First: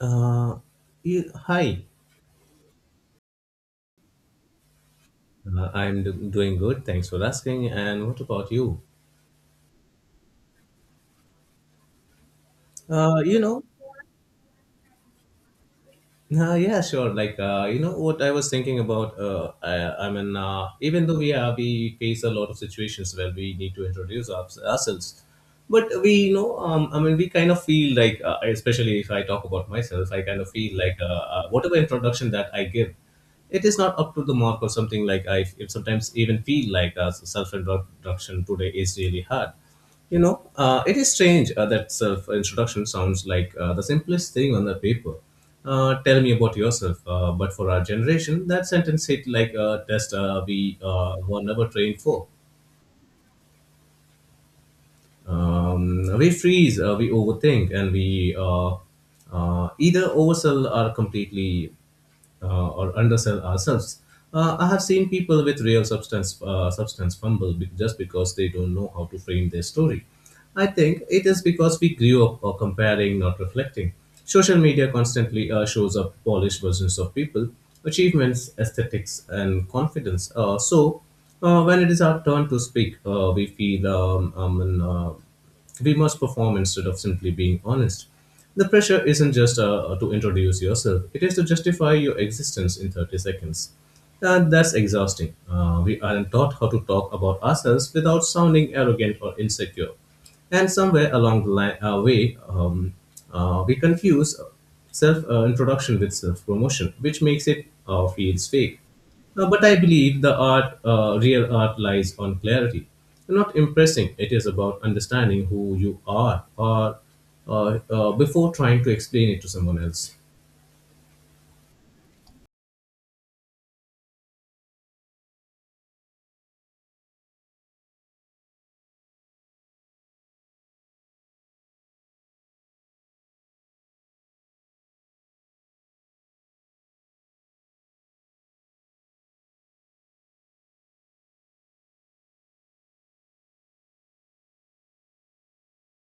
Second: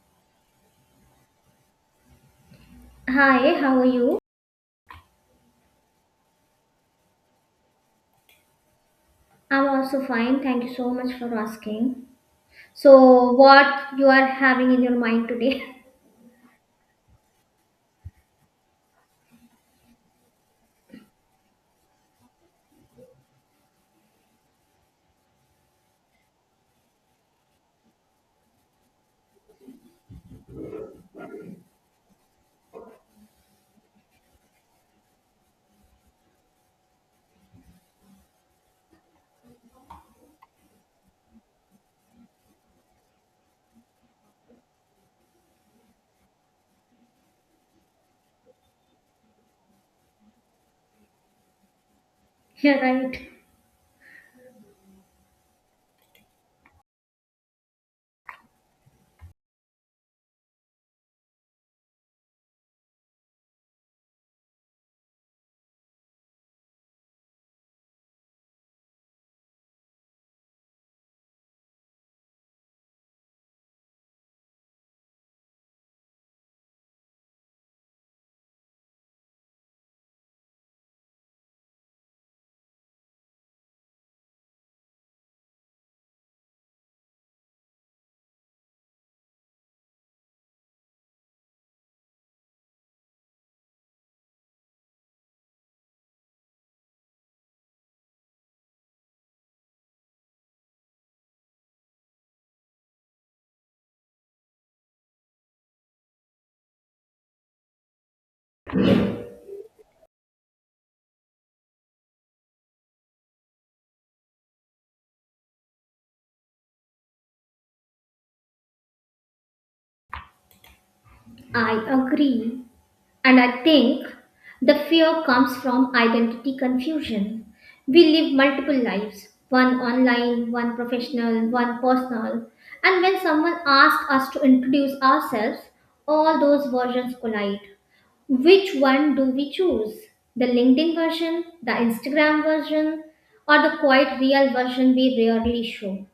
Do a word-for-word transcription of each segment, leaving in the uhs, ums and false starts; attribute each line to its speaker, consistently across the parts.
Speaker 1: Uh, yeah, hi,
Speaker 2: Hi, how are you?
Speaker 1: uh, I'm do- doing good. Thanks for asking. And what about you?
Speaker 2: I'm also fine. Thank you so much for asking.
Speaker 1: Uh,
Speaker 2: So,
Speaker 1: you know,
Speaker 2: what you are having in your mind today?
Speaker 1: uh, yeah, sure. Like, uh, you know, what I was thinking about. Uh, I, I mean, uh, even though we are, we face a lot of situations where we need to introduce our, ourselves, but we, you know, um, I mean, we kind of feel like, uh, especially if I talk about myself, I kind of feel like uh, uh, whatever introduction that I give. It is not up to the mark or something like I it sometimes even feel like uh, self-introduction today is really hard. You know, uh, it is strange uh, that self-introduction sounds like uh, the simplest thing on the paper. Uh, tell me about yourself. Uh, but for our generation, that sentence hit like a test. Uh, we uh, were never trained for.
Speaker 2: Yeah, right.
Speaker 1: Um, we freeze, uh, we overthink, and we uh, uh, either oversell or completely uh, or undersell ourselves. Uh, I have seen people with real substance uh, substance fumble be- just because they don't know how to frame their story. I think it is because we grew up, uh, comparing, not reflecting. Social media constantly uh, shows up polished versions of people, achievements, aesthetics, and confidence. Uh, so, uh, when it is our turn to speak, uh, we feel, um, um, and, uh, we must perform instead of simply being honest. The pressure isn't just uh, to introduce yourself, it is to justify your existence in thirty seconds. And that's exhausting. Uh, we aren't taught how to talk about ourselves without sounding arrogant or insecure. And somewhere along the line, uh, way, um, uh, we confuse self, uh, introduction with self promotion, which makes it uh, feels fake. Uh, but I believe the art, uh, real art, lies on clarity, not impressing. It is about understanding who you are, or uh, uh, before trying to explain it to someone else.
Speaker 2: I agree. And I think the fear comes from identity confusion. We live multiple lives, one online, one professional, one personal. And when someone asks us to introduce ourselves, all those versions collide. Which one do we choose? The LinkedIn version, the Instagram version, or the quite real version we rarely show?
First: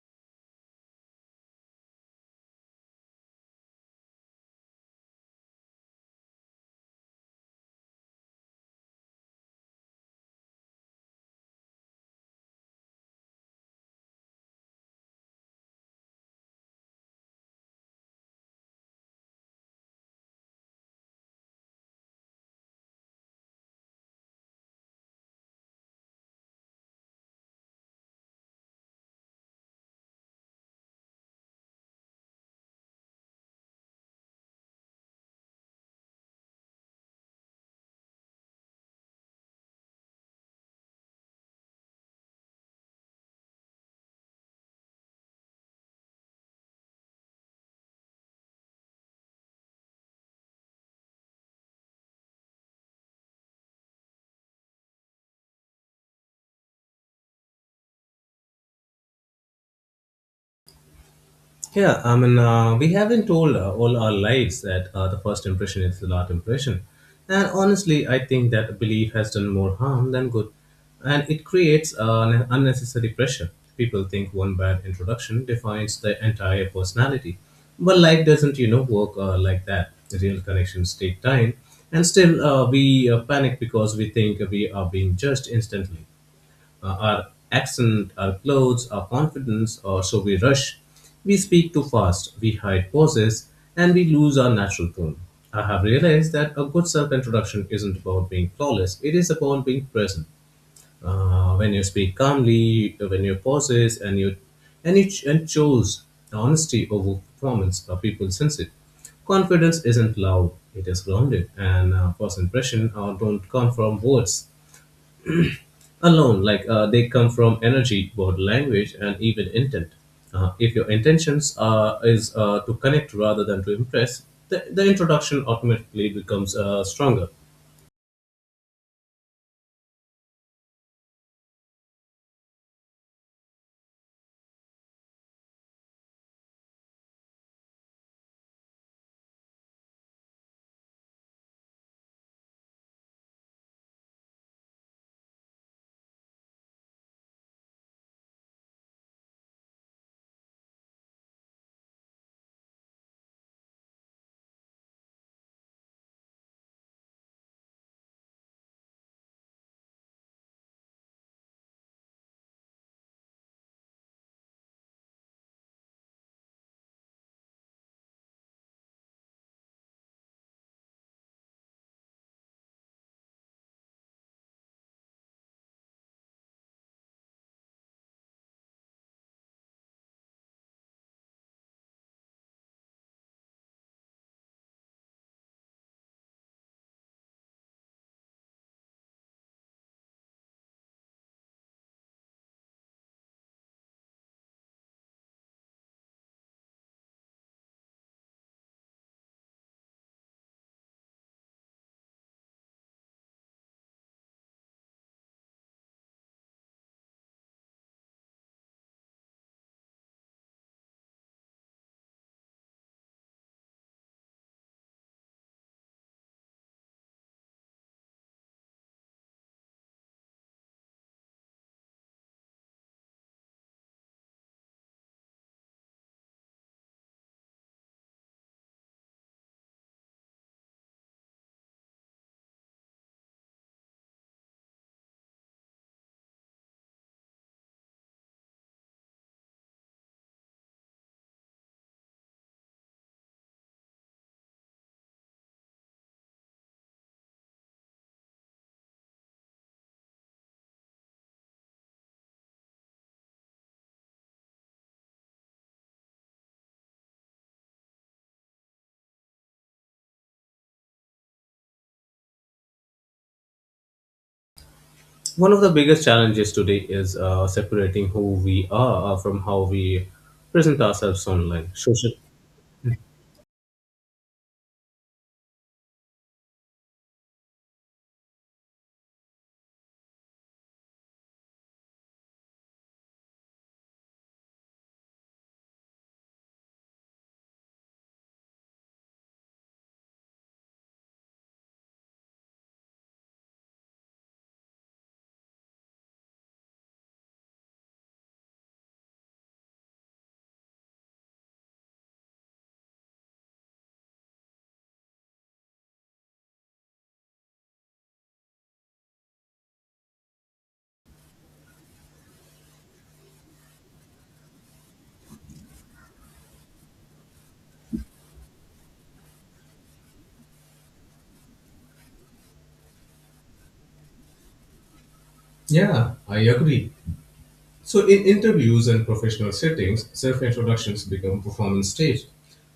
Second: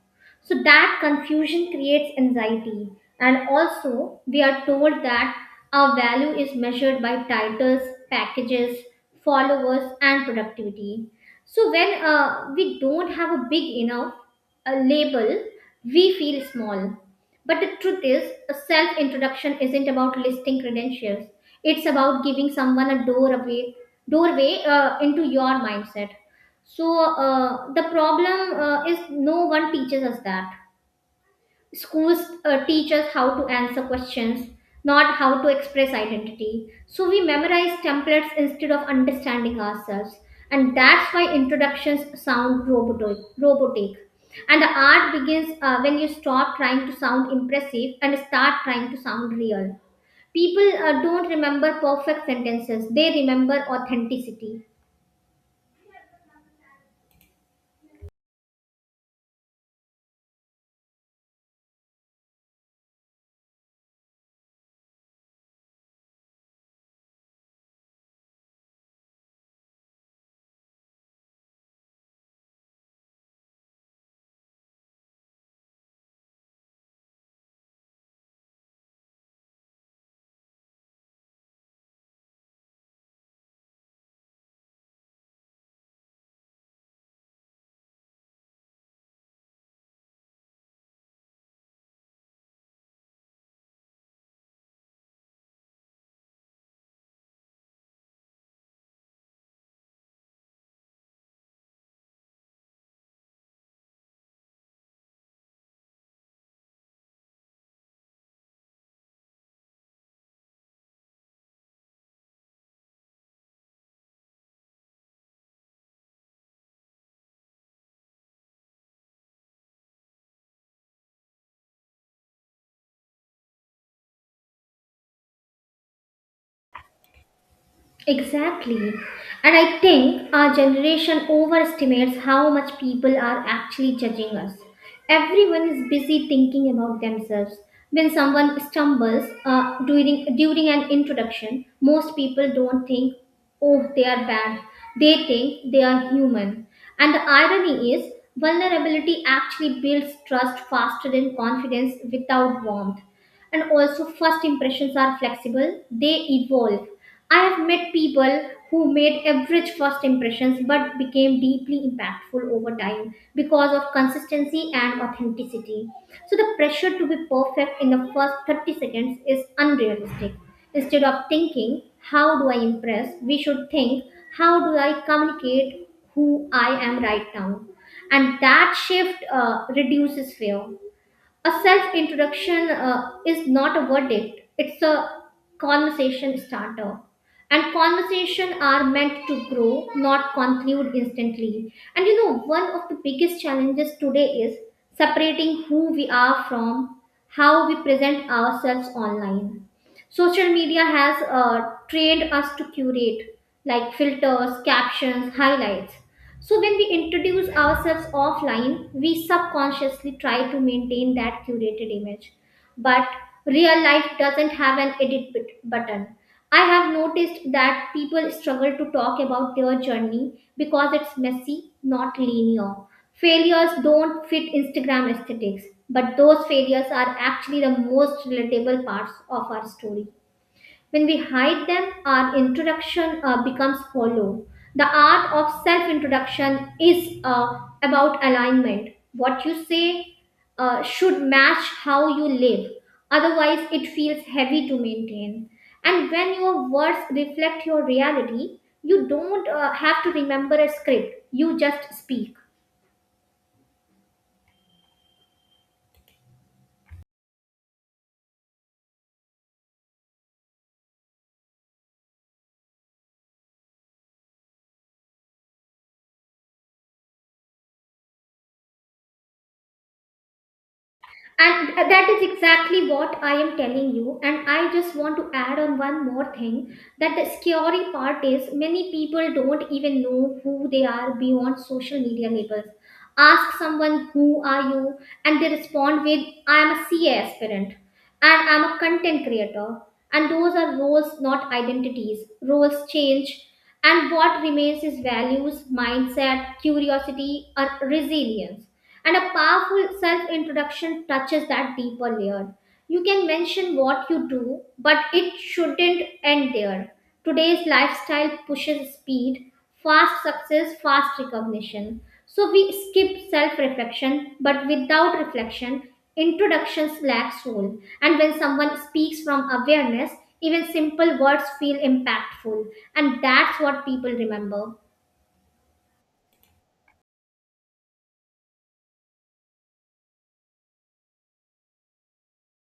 Speaker 2: So that confusion creates anxiety. And also, we are told that our value is measured by titles, packages, followers, and productivity. So when uh, we don't have a big enough uh, label, we feel small. But the truth is, a self introduction isn't about listing credentials. It's about giving someone a doorway, doorway uh, into your mindset. So uh, the problem uh, is no one teaches us that. Schools uh, teach us how to answer questions, not how to express identity. So we memorize templates instead of understanding ourselves, and that's why introductions sound robotic robotic And the art begins uh, when you stop trying to sound impressive and start trying to sound real. People uh, don't remember perfect sentences, they remember authenticity.
Speaker 1: Yeah, I mean, uh, we have been told uh, all our lives that uh, the first impression is the last impression. And honestly, I think that belief has done more harm than good. And it creates uh, an unnecessary pressure. People think one bad introduction defines their entire personality. But life doesn't, you know, work uh, like that. The real connections take time. And still, uh, we uh, panic because we think we are being judged instantly, uh, our accent, our clothes, our confidence, or so we rush. We speak too fast, we hide pauses, and we lose our natural tone. I have realized that a good self introduction isn't about being flawless, it is about being present. Uh, when you speak calmly, when you pauses, and you and you ch- and chose honesty over performance, uh, people sense it. Confidence isn't loud, it is grounded, and uh, first impression uh, don't come from words alone, like uh, they come from energy, body language, and even intent. Uh, if your intentions are is, uh, to connect rather than to impress, the, the introduction automatically becomes uh, stronger.
Speaker 2: Exactly. And I think our generation overestimates how much people are actually judging us. Everyone is busy thinking about themselves. When someone stumbles uh, during, during an introduction, most people don't think, oh, they are bad. They think they are human. And the irony is, vulnerability actually builds trust faster than confidence without warmth. And also, first impressions are flexible, they evolve. I have met people who made average first impressions but became deeply impactful over time because of consistency and authenticity. So the pressure to be perfect in the first thirty seconds is unrealistic. Instead of thinking, how do I impress, we should think, how do I communicate who I am right now. And that shift uh, reduces fear. A self introduction uh, is not a verdict, it's a conversation starter. And conversation are meant to grow, not conclude instantly. And you know, one of the biggest challenges today is separating who we are from how we present ourselves online. Social media has uh, trained us to curate, like filters, captions, highlights. So when we introduce ourselves offline, we subconsciously try to maintain that curated image. But real life doesn't have an edit bit- button. I have noticed that people struggle to talk about their journey because it's messy, not linear. Failures don't fit Instagram aesthetics, but those failures are actually the most relatable parts of our story. When we hide them, our introduction uh, becomes hollow. The art of self introduction is uh, about alignment. What you say uh, should match how you live. Otherwise, it feels heavy to maintain. And when your words reflect your reality, you don't uh, have to remember a script, you just speak.
Speaker 1: One of the biggest challenges today is uh, separating who we are from how we present ourselves online
Speaker 2: And that
Speaker 1: social.
Speaker 2: is exactly what I am telling you. And I just want to add on one more thing, that the scary part is many people don't even know who they are beyond social media labels. Ask someone, who are you? And they respond with, I am a C A aspirant and I'm a content creator. And those are roles, not identities. Roles change, and what remains is values, mindset, curiosity, or resilience. And a powerful self introduction touches that deeper layer. You can mention what you do, but it shouldn't end there. Today's lifestyle pushes speed, fast success, fast recognition. So we skip self reflection, but without reflection, introductions lack soul. And when someone speaks from awareness, even simple words feel impactful. And that's what people remember.
Speaker 1: Yeah, I agree. So, in interviews and professional settings, self introductions become performance staged.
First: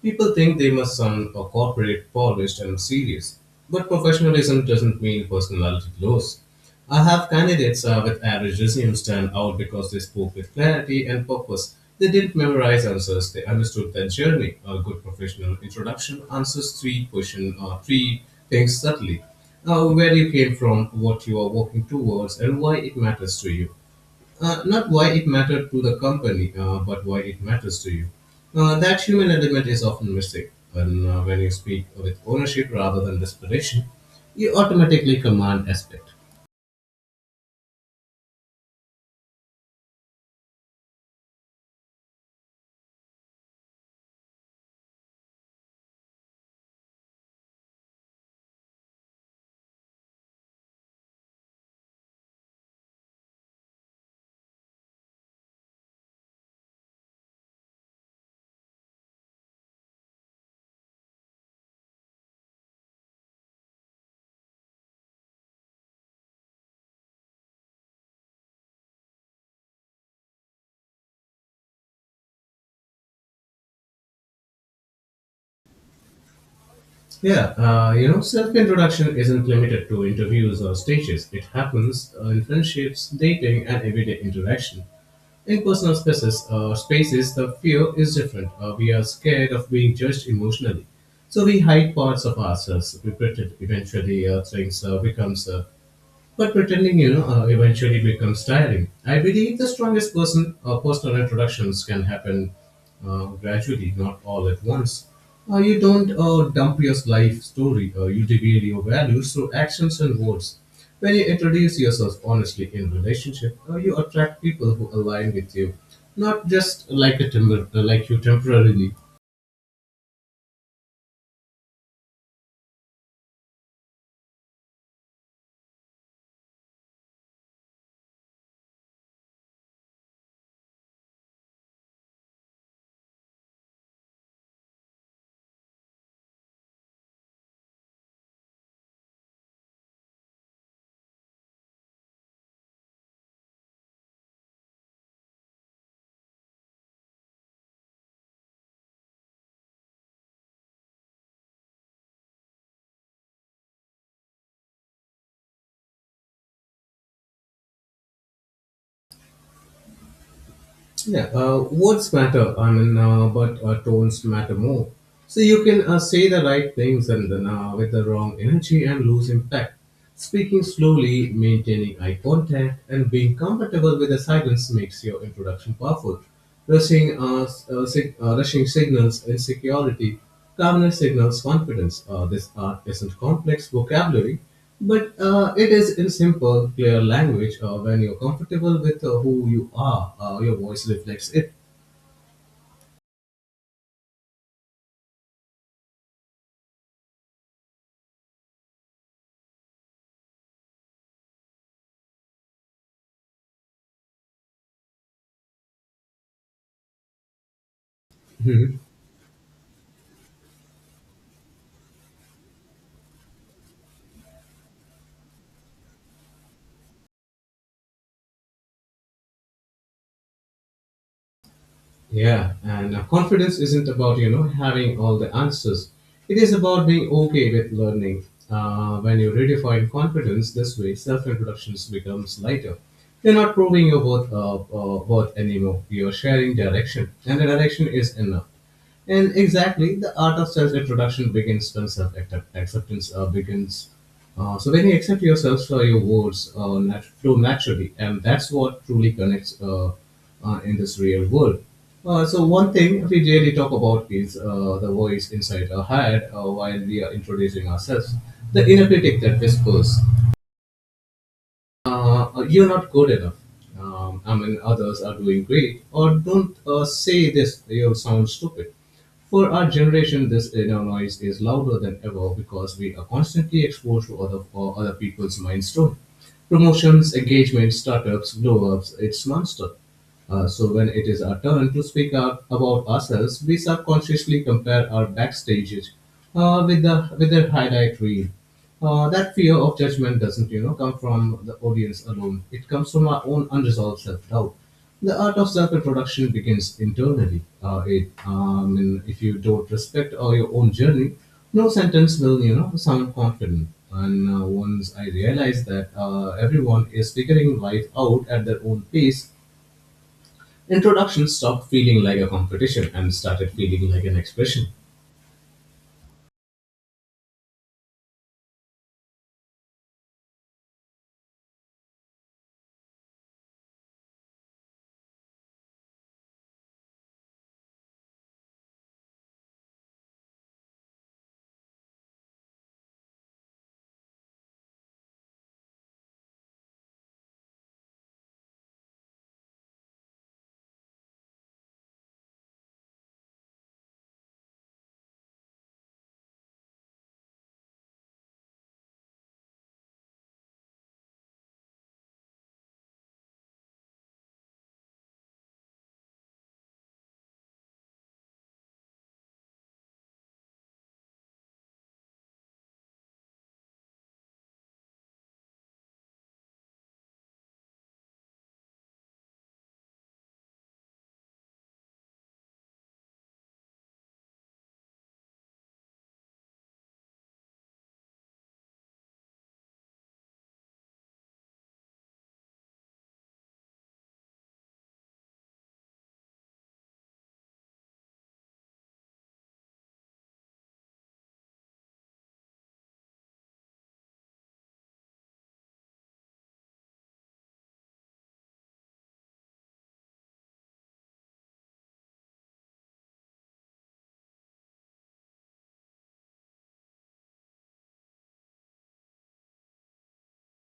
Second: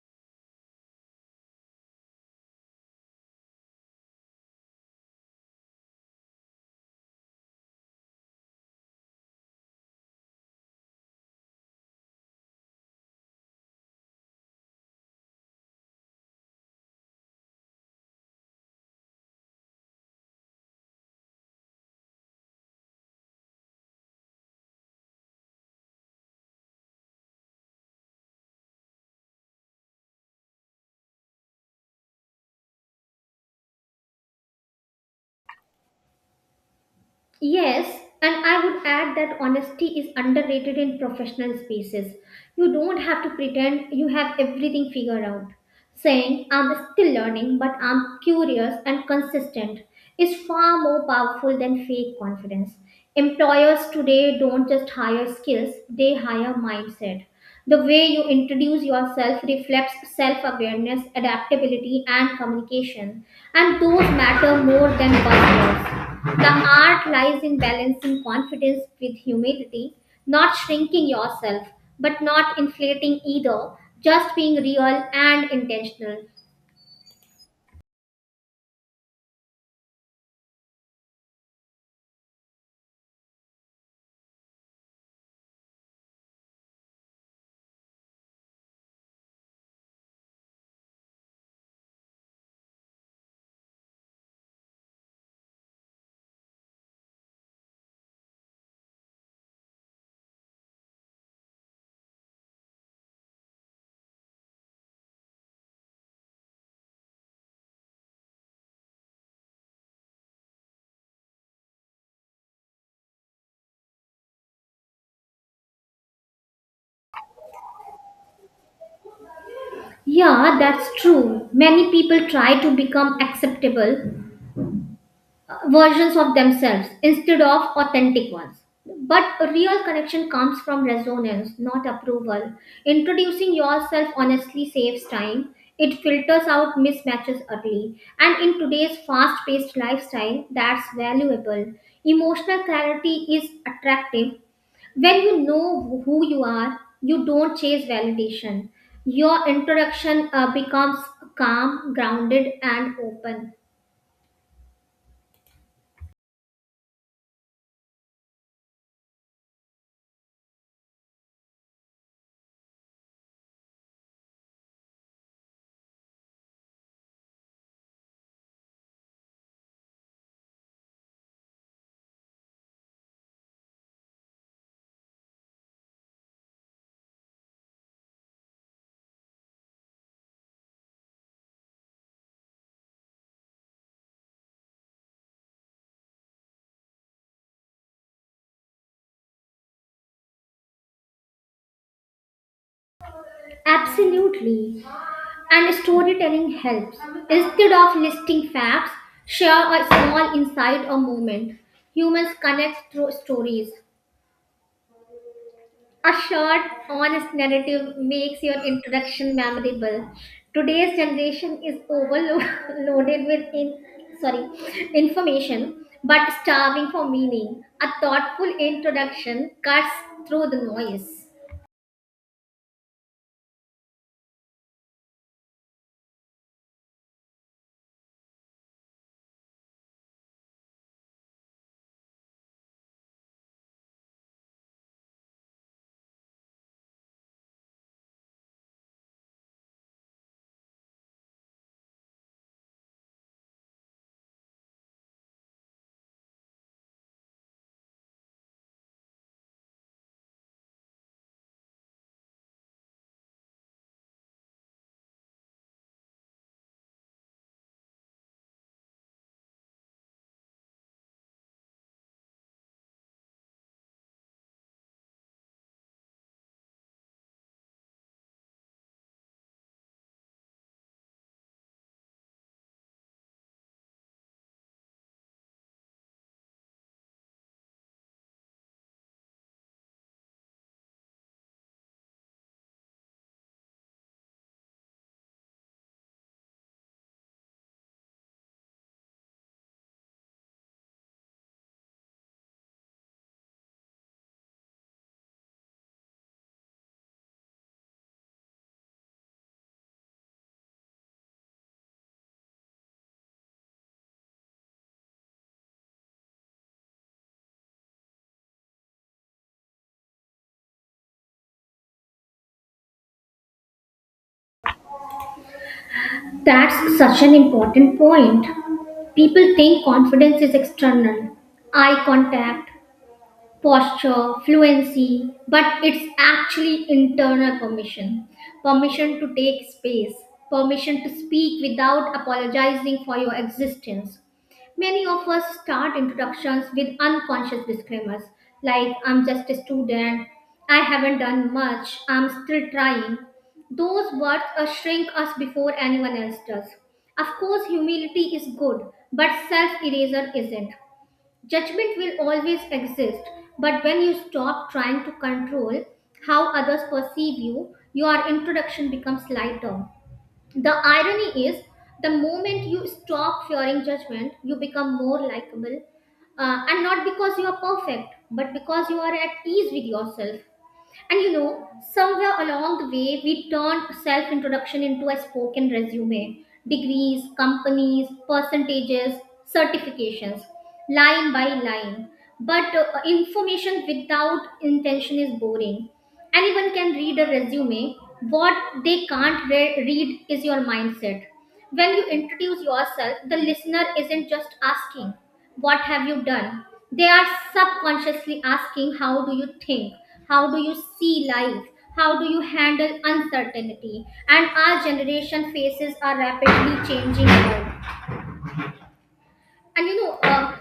Speaker 1: People think they must sound uh, corporate, polished, and serious. But professionalism doesn't mean personality loss. I have candidates uh, with average resumes stand out because they spoke with clarity and purpose. They didn't memorize answers, they understood their journey. A good professional introduction answers three questions, uh, three things subtly. Uh, where you came from, what you are working towards, and why it matters to you. Uh, not why it mattered to the company, uh, but why it matters to you. Uh, that human element is often missing. And uh, when you speak with ownership rather than desperation, you automatically command aspect.
Speaker 2: Yes, and I would add that honesty is underrated in professional spaces. You don't have to pretend you have everything figured out. Saying, I'm still learning, but I'm curious and consistent, is far more powerful than fake confidence. Employers today don't just hire skills, they hire mindset. The way you introduce yourself reflects self awareness, adaptability, and communication, and those matter more than buzzwords. The art lies in balancing confidence with humility, not shrinking yourself, but not inflating either, just being real and intentional.
Speaker 1: Yeah, uh, you know, self introduction isn't limited to interviews or stages, it happens uh, in friendships, dating, and everyday interaction. In personal spaces, uh, spaces, the fear is different. Uh, we are scared of being judged emotionally, so we hide parts of ourselves. We pretend. Eventually, uh, things uh, becomes. Uh, but pretending, you know, uh, eventually becomes tiring. I believe the strongest person uh, personal introductions can happen, uh, gradually, not all at once. Uh, you don't uh, dump your life story. Uh, you reveal your values through actions and words. When you introduce yourself honestly in relationship, uh, you attract people who align with you, not just like a temper- uh, like you temporarily.
Speaker 2: Yeah, that's true. Many people try to become acceptable uh, versions of themselves instead of authentic ones. But real connection comes from resonance, not approval. Introducing yourself honestly saves time. It filters out mismatches early. And in today's fast paced lifestyle, that's valuable. Emotional clarity is attractive. When you know who you are, you don't chase validation. Your introduction uh, becomes calm, grounded, and open.
Speaker 1: Yeah, uh, words matter, I mean, uh, but uh, tones matter more. So you can uh, say the right things and then uh, with the wrong energy and lose impact. Speaking slowly, maintaining eye contact, and being comfortable with the silence makes your introduction powerful. Rushing, uh, s- uh, sig- uh, rushing signals insecurity. Calmness signals confidence. Uh, this uh, isn't complex vocabulary, but uh, it is in simple, clear language. Uh, when you're comfortable with uh, who you are, uh, your voice reflects it.
Speaker 2: Absolutely. And storytelling helps. Instead of listing facts, share a small insight or moment. Humans connect through stories. A short, honest narrative makes your
Speaker 1: Mhm.
Speaker 2: introduction memorable. Today's generation is overloaded with in, sorry, information, but starving for meaning. A thoughtful introduction cuts through the noise.
Speaker 1: Yeah, and uh, confidence isn't about you know having all the answers. It is about being okay with learning. Uh, when you redefine confidence this way, self-introductions becomes lighter. You're not proving your worth, uh, uh, worth anymore. You're sharing direction, and the direction is enough. And exactly, the art of self introduction begins when self acceptance uh, begins. Uh, so, when you accept yourself for your words uh, nat- flow naturally, and that's what truly connects, uh, uh, in this real world. Uh, so, one thing we really talk about is uh, the voice inside our head uh, while we are introducing ourselves, the inner critic that whispers, uh, you're not good enough. Um, I mean, others are doing great, or don't uh, say this, you sound stupid. For our generation, this inner noise is louder than ever because we are constantly exposed to other, uh, other people's mindstorm. Promotions, engagements, startups, blow ups, it's monster. Uh, so when it is our turn to speak up about ourselves, we subconsciously compare our backstage, uh, with the with the highlight reel. Uh, that fear of judgment doesn't, you know, come from the audience alone. It comes from our own unresolved self-doubt. The art of self-introduction begins internally. Uh, it, um, and if you don't respect uh, your own journey, no sentence will, you know, sound confident. And uh, once I realized that uh, everyone is figuring life out at their own pace, introduction stopped feeling like a competition and started feeling like an expression.
Speaker 2: That's such an important point. People think confidence is external, eye contact, posture, fluency, but it's actually internal permission. Permission to take space, permission to speak without apologizing for your existence. Many of us start introductions with unconscious disclaimers like, I'm just a student, I haven't done much, I'm still trying. Those words uh, shrink us before anyone else does. Of course, humility is good, but self eraser isn't. Judgment will always exist, but when you stop trying to control how others perceive you, your introduction becomes lighter. The irony is, the moment you stop fearing judgment, you become more likable, uh, and not because you are perfect, but because you are at ease with yourself. And you know, somewhere along the way, we turned self introduction into a spoken resume: degrees, companies, percentages, certifications, line by line. But uh, information without intention is boring. Anyone can read a resume. What they can't re- read is your mindset. When you introduce yourself, the listener isn't just asking, what have you done? They are subconsciously asking, how do you think? How do you see life? How do you handle uncertainty? And our generation faces a rapidly changing world. And you know, uh,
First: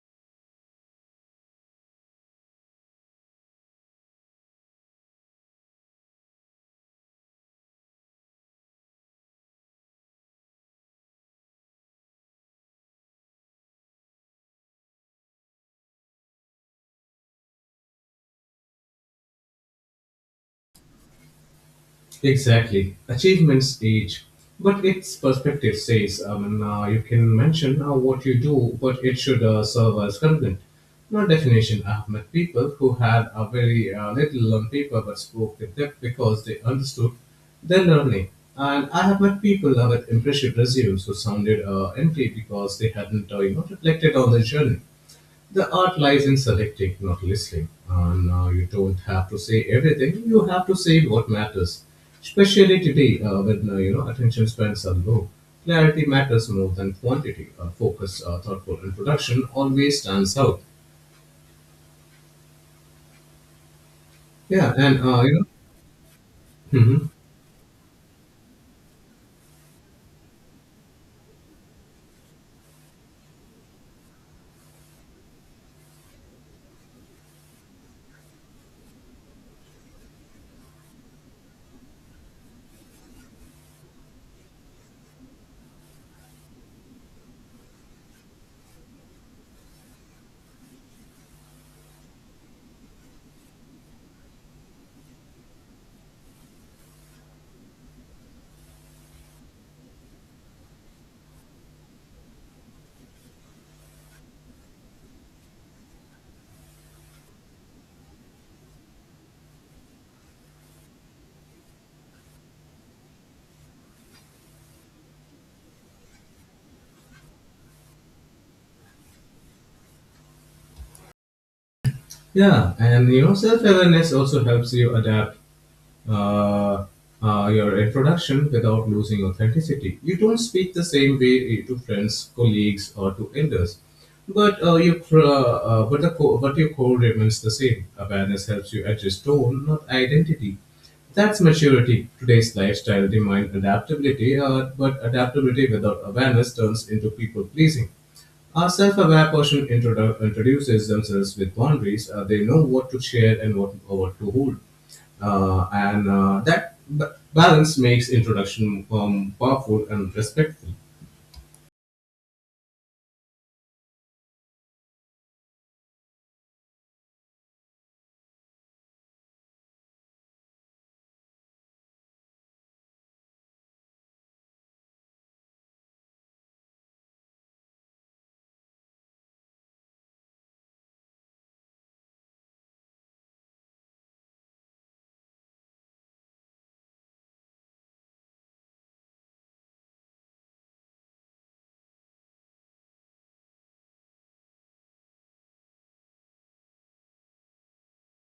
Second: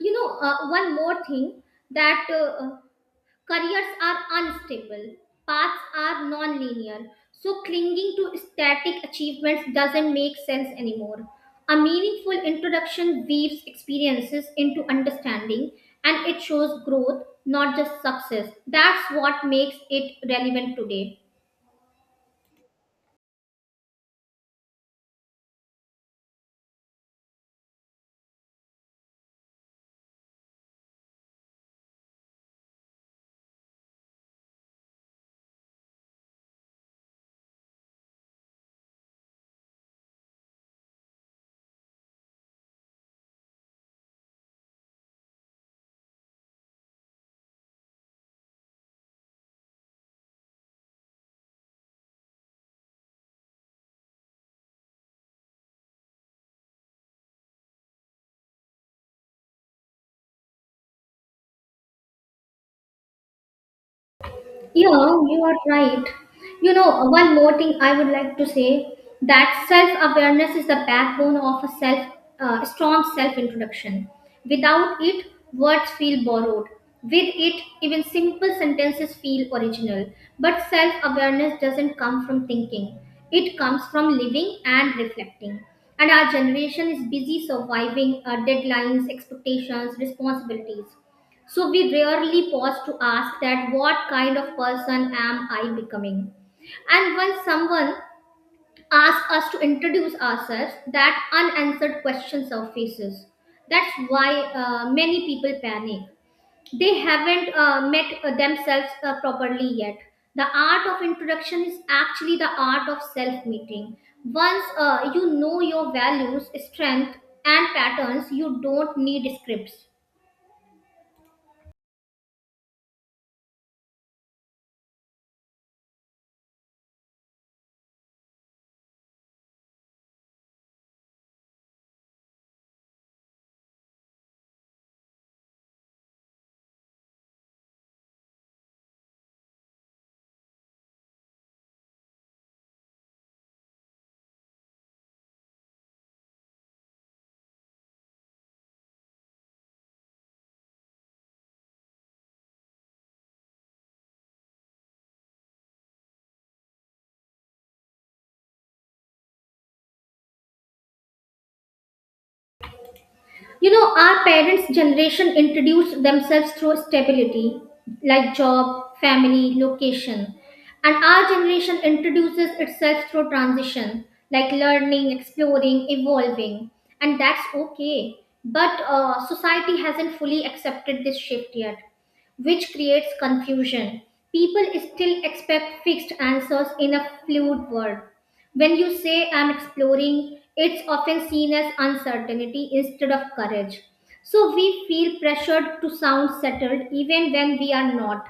Speaker 2: you know, uh, one more thing that uh, careers are unstable, paths are non-linear, so clinging to static achievements doesn't make sense anymore. A meaningful introduction weaves experiences into understanding, and it shows growth, not just success. That's what makes it relevant today.
Speaker 1: Exactly. Achievements age, but its perspective says, I mean, uh, you can mention uh, what you do, but it should uh, serve as content, not definition. I've met people who had a very uh, little on paper but spoke with depth because they understood their learning. And I have met people uh, with impressive resumes who sounded uh, empty because they hadn't, uh, you know, reflected on their journey. The art lies in selecting, not listening. And uh, you don't have to say everything. You have to say what matters. Especially today, uh, when uh, you know attention spans are low, clarity matters more than quantity. Uh, focus, uh, thoughtful introduction always stands out. Yeah, and
Speaker 2: Yeah,
Speaker 1: uh, you
Speaker 2: you
Speaker 1: know,
Speaker 2: are right. You know,
Speaker 1: hmm
Speaker 2: one more thing I would like to say, that self awareness is the backbone of a self uh, strong self introduction. Without it, words feel borrowed. With it, even simple sentences feel original. But self awareness doesn't come from thinking, it comes from living and reflecting. And our generation is busy surviving uh, deadlines, expectations, responsibilities. So we rarely pause to ask that, what kind of person am I becoming? And when someone asks us to introduce ourselves, that unanswered question surfaces. That's why uh, many people panic. They haven't uh, met uh, themselves uh, properly yet. The art of introduction is actually the art of self meeting. Once uh, you know your values, strength, and patterns, you don't need scripts.
Speaker 1: yeah, and you know, self awareness also helps you adapt uh, uh, your introduction without losing authenticity. You don't speak the same way eh, to friends, colleagues, or to elders, but uh, you cr- uh, uh, but the co- but your core remains the same. Awareness helps you adjust tone, not identity. That's maturity. Today's lifestyle demands adaptability, uh, but adaptability without awareness turns into people pleasing. A self-aware person introdu- introduces themselves with boundaries. Uh, they know what to share and what, what to hold. Uh, and uh, that b- balance makes introduction, um, powerful and respectful.
Speaker 2: You know, our parents' generation introduced themselves through stability, like job, family, location. And our generation introduces itself through transition, like learning, exploring, evolving. And that's okay. But uh, society hasn't fully accepted this shift yet, which creates confusion. People still expect fixed answers in a fluid world. When you say, I'm exploring, it's often seen as uncertainty instead of courage. So we feel pressured to sound settled even when we are not.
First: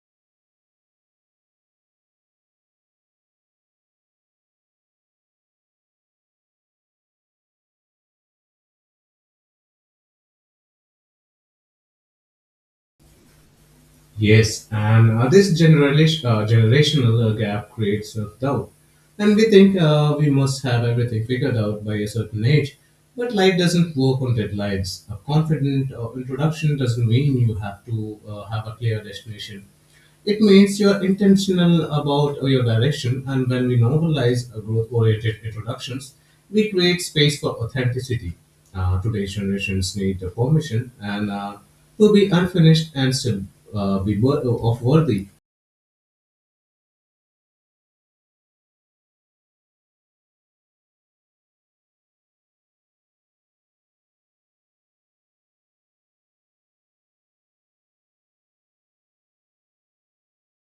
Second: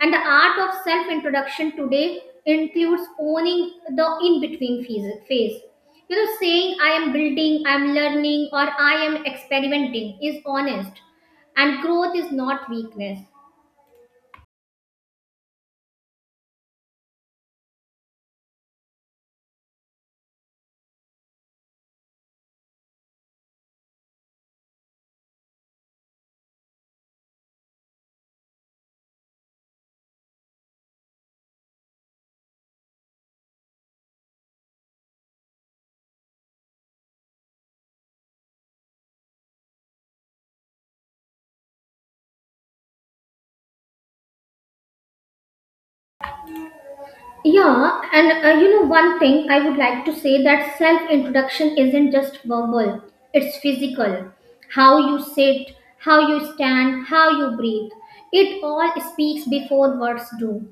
Speaker 2: And the art of self introduction today includes owning the in between phase. You know, saying I am building, I am learning, or I am experimenting is honest, and growth is not weakness.
Speaker 1: Yes, and uh, this generation, uh, generational uh, gap creates self-doubt. And we think uh, we must have everything figured out by a certain age. But life doesn't work on deadlines. A confident uh, introduction doesn't mean you have to uh, have a clear destination. It means you're intentional about your direction, and when we normalize growth oriented introductions, we create space for authenticity. Uh, today's generations need the permission and uh, to be unfinished and still uh, be wor- of worthy.
Speaker 2: Yeah, and uh, you know, one thing I would like to say, that self introduction isn't just verbal, it's physical. How you sit, how you stand, how you breathe. It all speaks before words do.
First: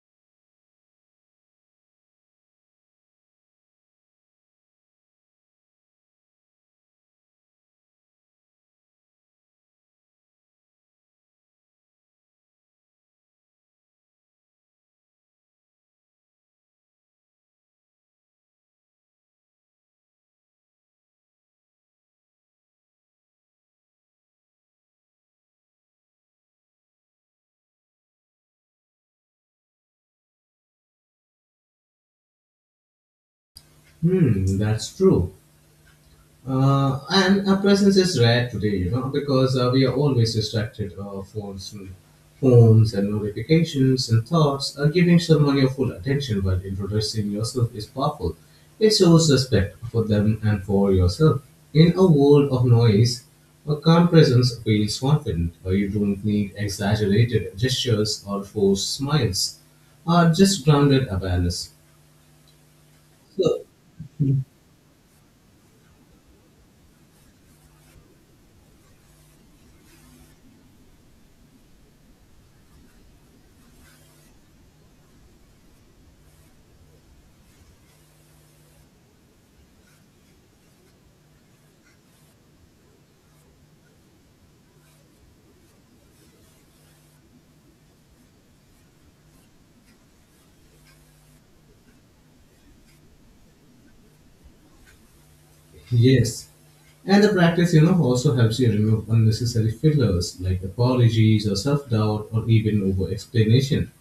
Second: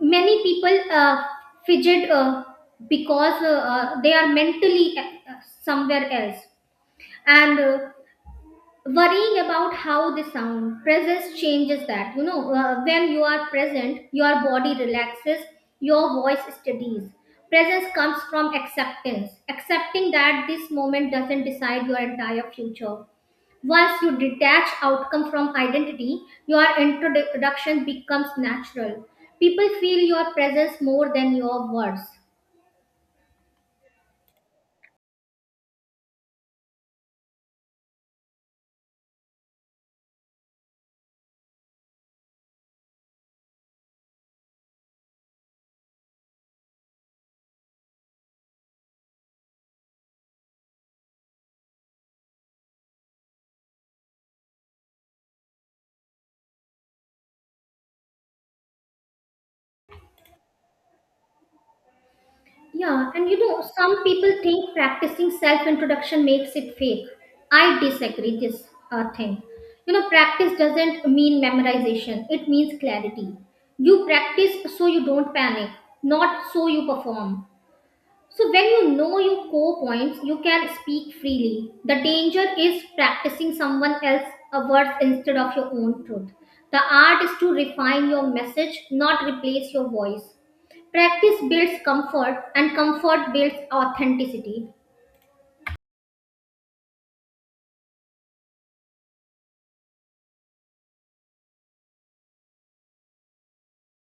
Speaker 2: Many people uh, fidget uh, because uh, uh, they are mentally uh, uh, somewhere else. And uh, worrying about how they sound, presence changes that. You know, uh, when you are present, your body relaxes, your voice steadies. Presence comes from acceptance, accepting that this moment doesn't decide your entire future. Once you detach outcome from identity, your introduction becomes natural. People feel your presence more than your words.
Speaker 1: Hmm, that's true. Uh, and our presence is rare today, you know, because uh, we are always distracted, uh, phones and phones and notifications and thoughts. Uh, giving someone your full attention while introducing yourself is powerful. It shows respect for them and for yourself. In a world of noise, a calm presence feels confident. Uh, you don't need exaggerated gestures or forced smiles. Uh, just grounded awareness.
Speaker 2: Yeah, and you know,
Speaker 1: So,
Speaker 2: some people think practicing self introduction makes it fake. I disagree this uh, thing. You know, practice doesn't mean memorization, it means clarity. You practice so you don't panic, not so you perform. So, when you know your core points, you can speak freely. The danger is practicing someone else's words instead of your own truth. The art is to refine your message, not replace your voice. Practice builds comfort, and comfort builds authenticity.
Speaker 1: yes, and the practice, you know, also helps you remove unnecessary fillers like apologies or self doubt or even over explanation.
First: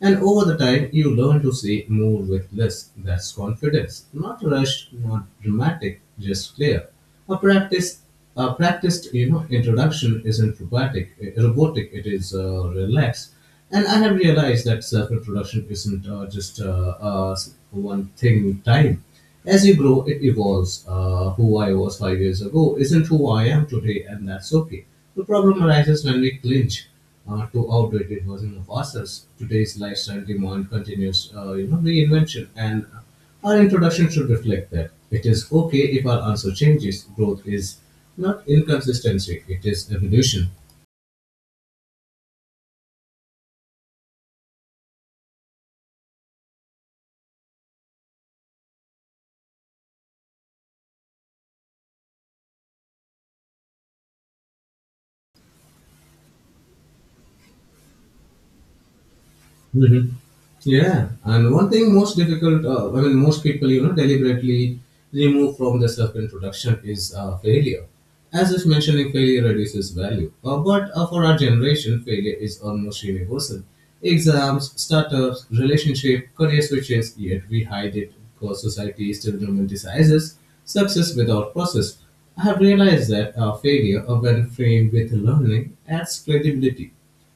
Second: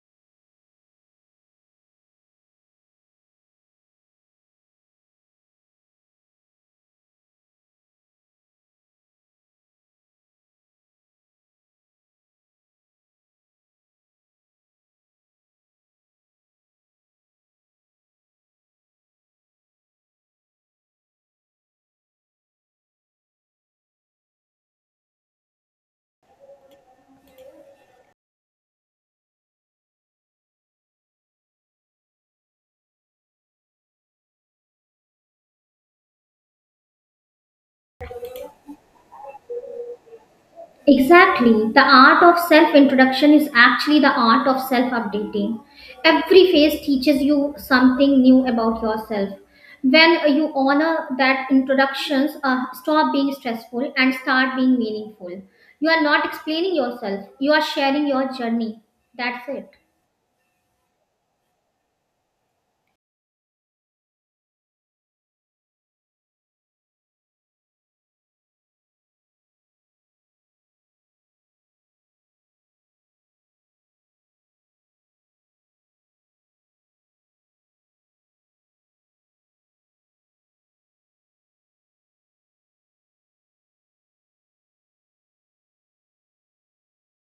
Speaker 1: And over the time, you learn to say more with less. That's confidence. Not rushed, not dramatic, just clear. A practice, a practiced, you know, introduction isn't robotic. eh, Robotic. It is uh, relaxed. And I have realized that self-introduction isn't uh, just uh, uh, one thing time. As you grow, it evolves. Uh, who I was five years ago isn't who I am today, and that's okay. The problem arises when we clinch uh, to outdated version of ourselves. Today's lifestyle demand continues, uh, you know, reinvention, and our introduction should reflect that. It is okay if our answer changes. Growth is not inconsistency; it is evolution.
Speaker 2: Exactly. The art of self introduction is actually the art of self updating. Every phase teaches you something new about yourself. When you honor that, introductions uh, stop being stressful and start being meaningful. You are not explaining yourself, you are sharing your journey. That's it.
Speaker 1: Hmm. Yeah, and one thing most difficult, uh, I mean, most people, you know, deliberately remove from the self introduction is uh, failure. As if mentioning failure reduces value. Uh, but uh, for our generation, failure is almost universal. Exams, startups, relationship, career switches, yet we hide it because society still romanticizes success without process. I have realized that uh, failure, uh, when framed with learning, adds credibility.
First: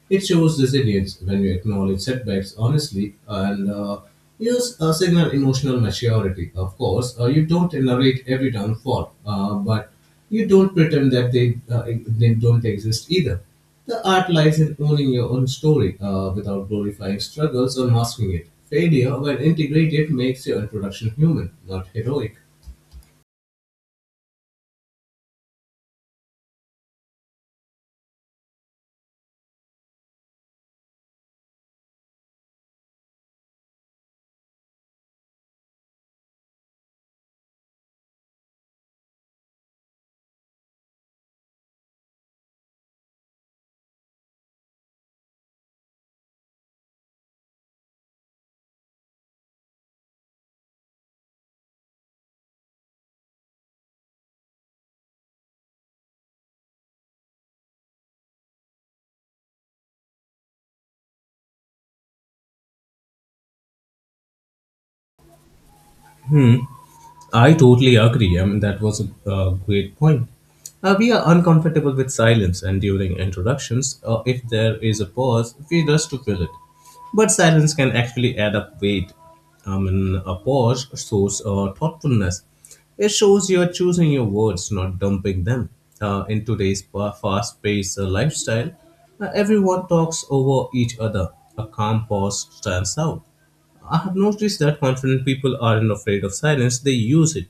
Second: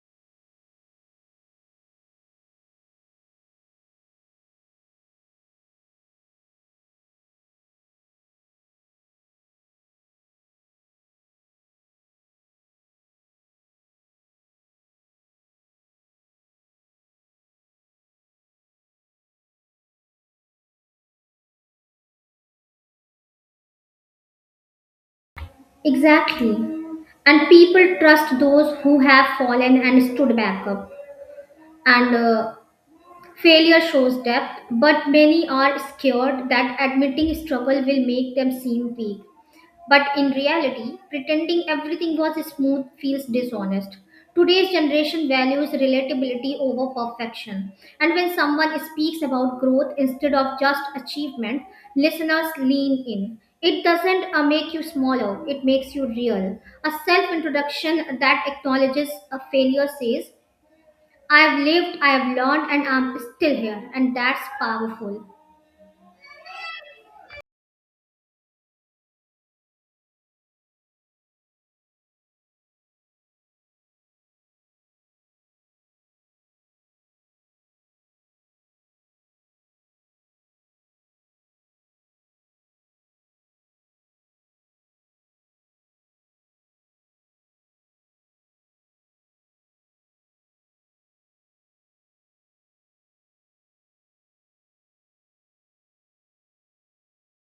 Speaker 1: It shows resilience when you acknowledge setbacks honestly and uh, use a signal emotional maturity. Of course, uh, you don't narrate every downfall, uh, but you don't pretend that they, uh, e, they don't exist either. The art lies in owning your own story uh, without glorifying struggles or masking it. Failure, when integrated, makes your introduction human, not heroic.
Speaker 2: Exactly. And people trust those who have fallen and stood back up. And uh, Failure shows depth, but many are scared that admitting struggle will make them seem weak. But in reality, pretending everything was smooth feels dishonest. Today's generation values relatability over perfection. And when someone speaks about growth instead of just achievement, listeners lean in. It doesn't uh, make you smaller, it makes you real. A self introduction that acknowledges a failure says, I've lived, I've learned, and I'm still here, and that's powerful.
Speaker 1: I totally agree. I mean, that was a, uh great point. Uh, we are uncomfortable with silence, and during introductions, uh, if there is a pause, we rush to fill it. But silence can actually add up weight. I mean, a pause shows uh, thoughtfulness. It shows you are choosing your words, not dumping them. Uh, in today's fa- fast-paced uh, lifestyle, uh, everyone talks over each other. A calm pause stands out. I have noticed that confident people aren't afraid of silence, they use it.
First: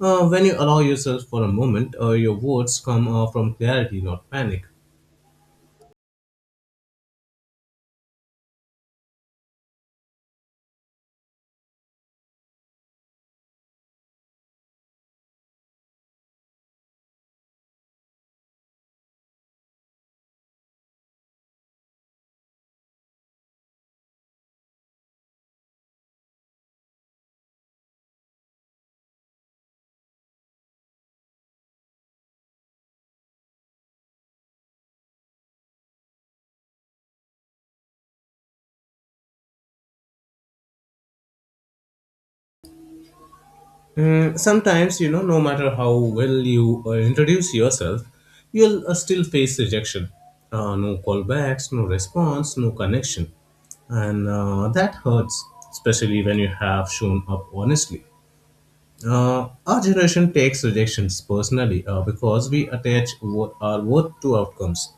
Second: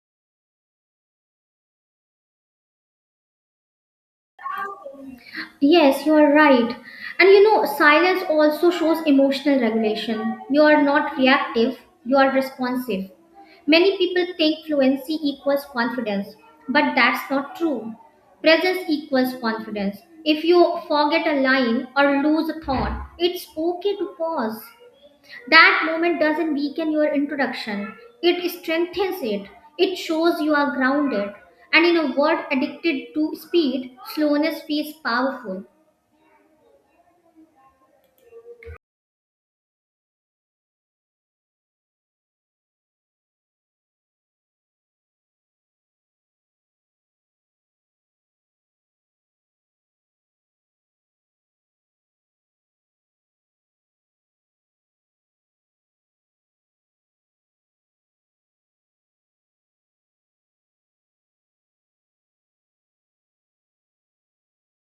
Speaker 1: Uh, when you allow yourself for a moment, uh, your words come uh, from clarity, not panic.
Speaker 2: Yes, you are right. And you know, silence also shows emotional regulation. You are not reactive, you are responsive. Many people think fluency equals confidence, but that's not true. Presence equals confidence. If you forget a line or lose a thought, it's okay to pause. That moment doesn't weaken your introduction, it strengthens it. It shows you are grounded. And in a world addicted to speed, slowness feels powerful.
Speaker 1: Mm, sometimes, you know, no matter how well you uh, introduce yourself, you'll uh, still face rejection. Uh, no callbacks, no response, no connection. And uh, that hurts, especially when you have shown up honestly. Uh, our generation takes rejections personally uh, because we attach wo- our worth to outcomes.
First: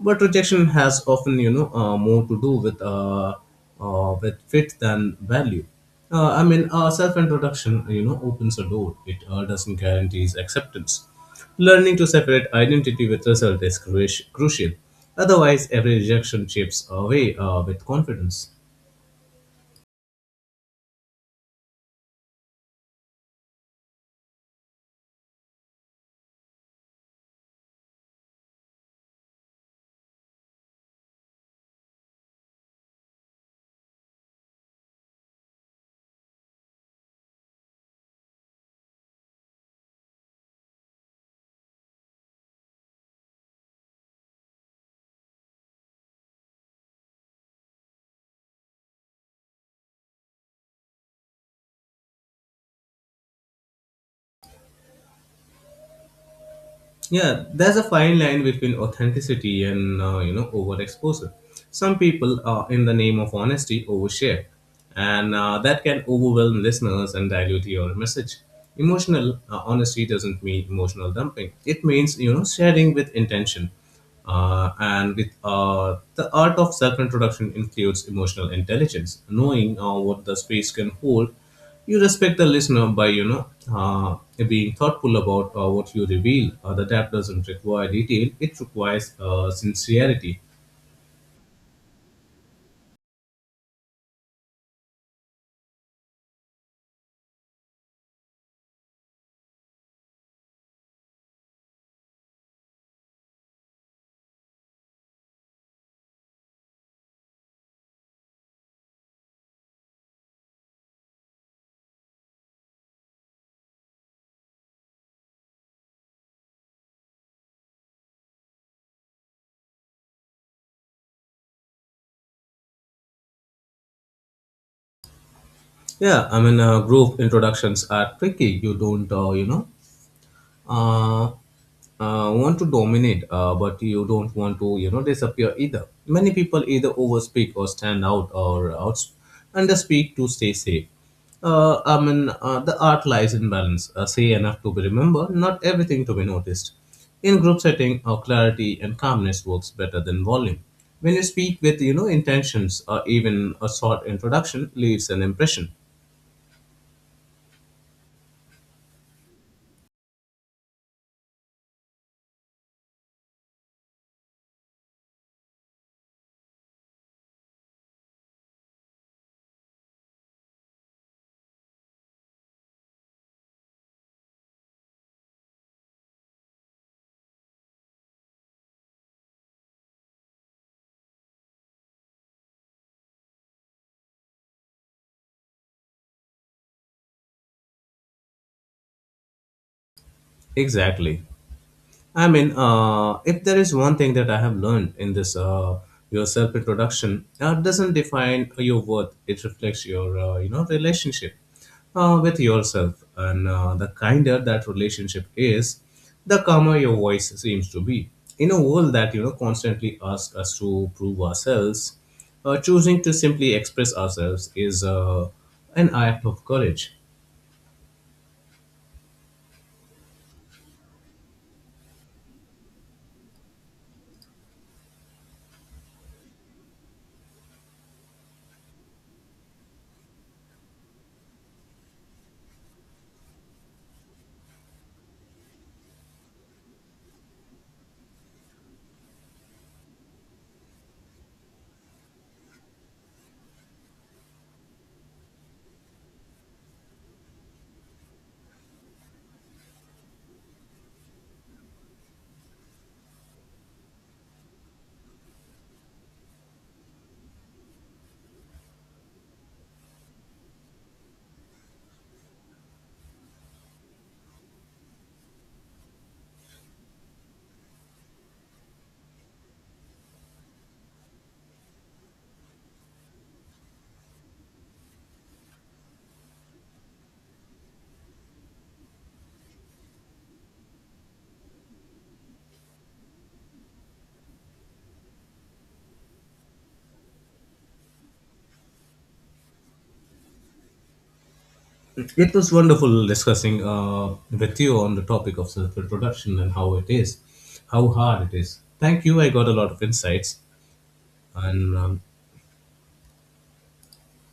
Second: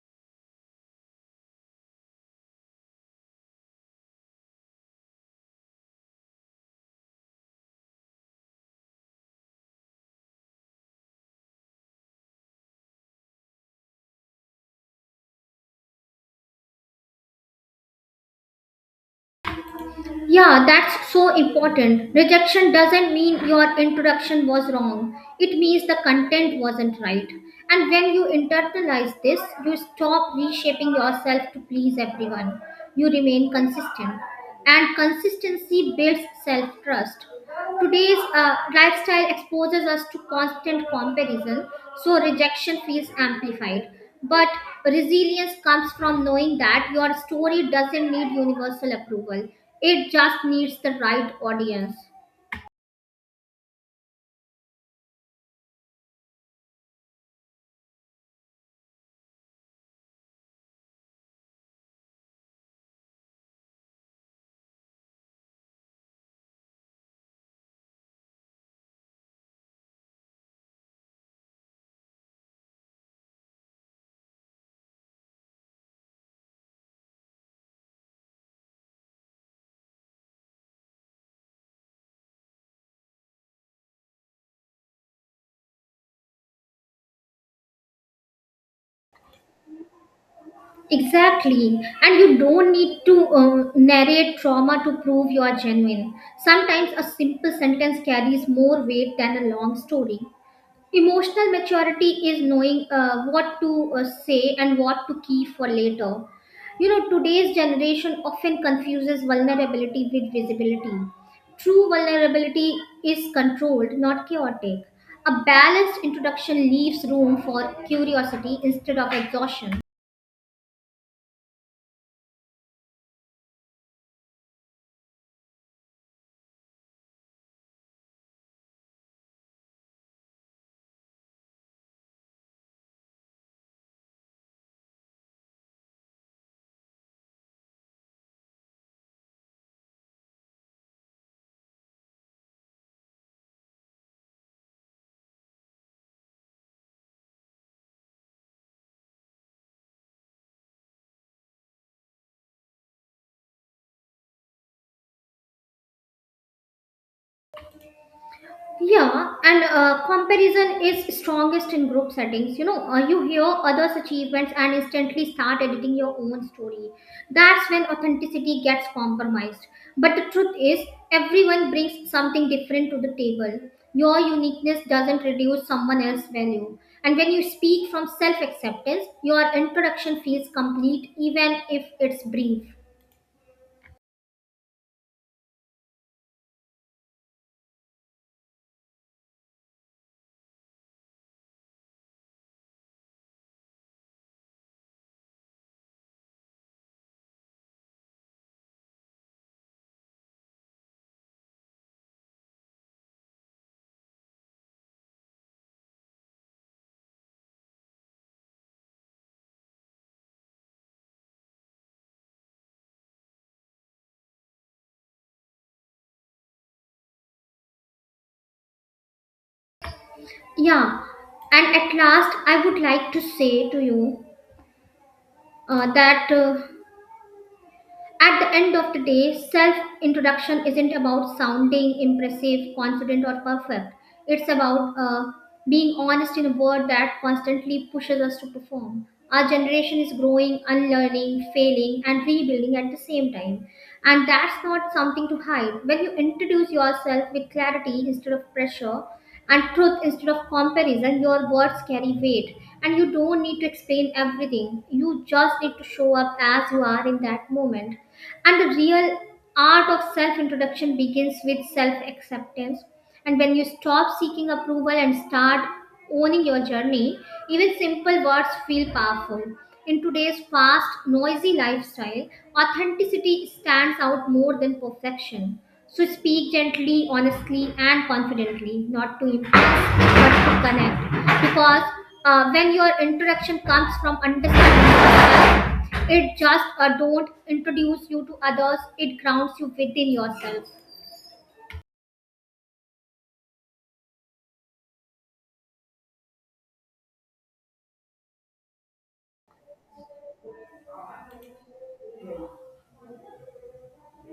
Speaker 1: But rejection has often, you know, uh, more to do with uh, uh, with fit than value. Uh, I mean, uh, self-introduction, you know, opens a door. It uh, doesn't guarantees acceptance. Learning to separate identity with result is cru- crucial. Otherwise, every rejection chips away uh, with confidence.
Speaker 2: Yeah, that's so important. Rejection doesn't mean your introduction was wrong. It means the content wasn't right. And when you internalize this, you stop reshaping yourself to please everyone. You remain consistent. And consistency builds self trust. Today's uh, lifestyle exposes us to constant comparison, so rejection feels amplified. But resilience comes from knowing that your story doesn't need universal approval, it just needs the right audience.
Speaker 1: Yeah, there's a fine line between authenticity and uh, you know overexposure. Some people, uh, in the name of honesty, overshare, and uh, that can overwhelm listeners and dilute your message. Emotional uh, honesty doesn't mean emotional dumping. It means you know sharing with intention. Uh, and with uh, The art of self-introduction includes emotional intelligence, knowing uh, what the space can hold. You respect the listener by you know uh, being thoughtful about uh, what you reveal. Uh, the tap doesn't require detail; it requires uh, sincerity.
Speaker 2: Exactly, and you don't need to um, narrate trauma to prove you are genuine. Sometimes a simple sentence carries more weight than a long story. Emotional maturity is knowing uh, what to uh, say and what to keep for later. You know, today's generation often confuses vulnerability with visibility. True vulnerability is controlled, not chaotic. A balanced introduction leaves room for curiosity instead of exhaustion.
Speaker 1: Yeah, I mean, uh, group introductions are tricky. You don't uh, you know uh, uh, want to dominate, uh, but you don't want to, you know, disappear either. Many people either overspeak or stand out or out underspeak to stay safe. Uh, I mean, uh, the art lies in balance. Uh, say enough to be remembered, not everything to be noticed. In group setting, uh, clarity and calmness works better than volume. When you speak with, you know, intentions, or even a short introduction leaves an impression.
Speaker 2: Yeah, and uh, comparison is strongest in group settings. You know, uh, you hear others' achievements and instantly start editing your own story. That's when authenticity gets compromised. But the truth is, everyone brings something different to the table. Your uniqueness doesn't reduce someone else's value. And when you speak from self acceptance, your introduction feels complete, even if it's brief.
Speaker 1: Exactly. I mean, uh, if there is one thing that I have learned in this, uh, your self introduction uh, doesn't define your worth. It reflects your, uh, you know, relationship uh, with yourself, and uh, the kinder that relationship is, the calmer your voice seems to be. In a world that you know constantly asks us to prove ourselves, uh, choosing to simply express ourselves is uh, an act of courage.
Speaker 2: Yeah, and at last, I would like to say to you uh, that. Uh, at the end of the day, self introduction isn't about sounding impressive, confident, or perfect. It's about uh, being honest in a world that constantly pushes us to perform. Our generation is growing, unlearning, failing, and rebuilding at the same time. And that's not something to hide. When you introduce yourself with clarity instead of pressure, and truth instead of comparison, your words carry weight. And you don't need to explain everything. You just need to show up as you are in that moment, and the real art of self introduction begins with self acceptance. And when you stop seeking approval and start owning your journey, even simple words feel powerful. In today's fast noisy lifestyle, authenticity stands out more than perfection. So speak gently, honestly, and confidently, not to impress but to connect, because uh, when your introduction comes from understanding yourself, it just uh, don't introduce you to others, it grounds you within yourself.
Speaker 1: It was wonderful discussing uh, with you on the topic of self introduction and how it is, how hard it is. Thank you. I got a lot of insights, and um,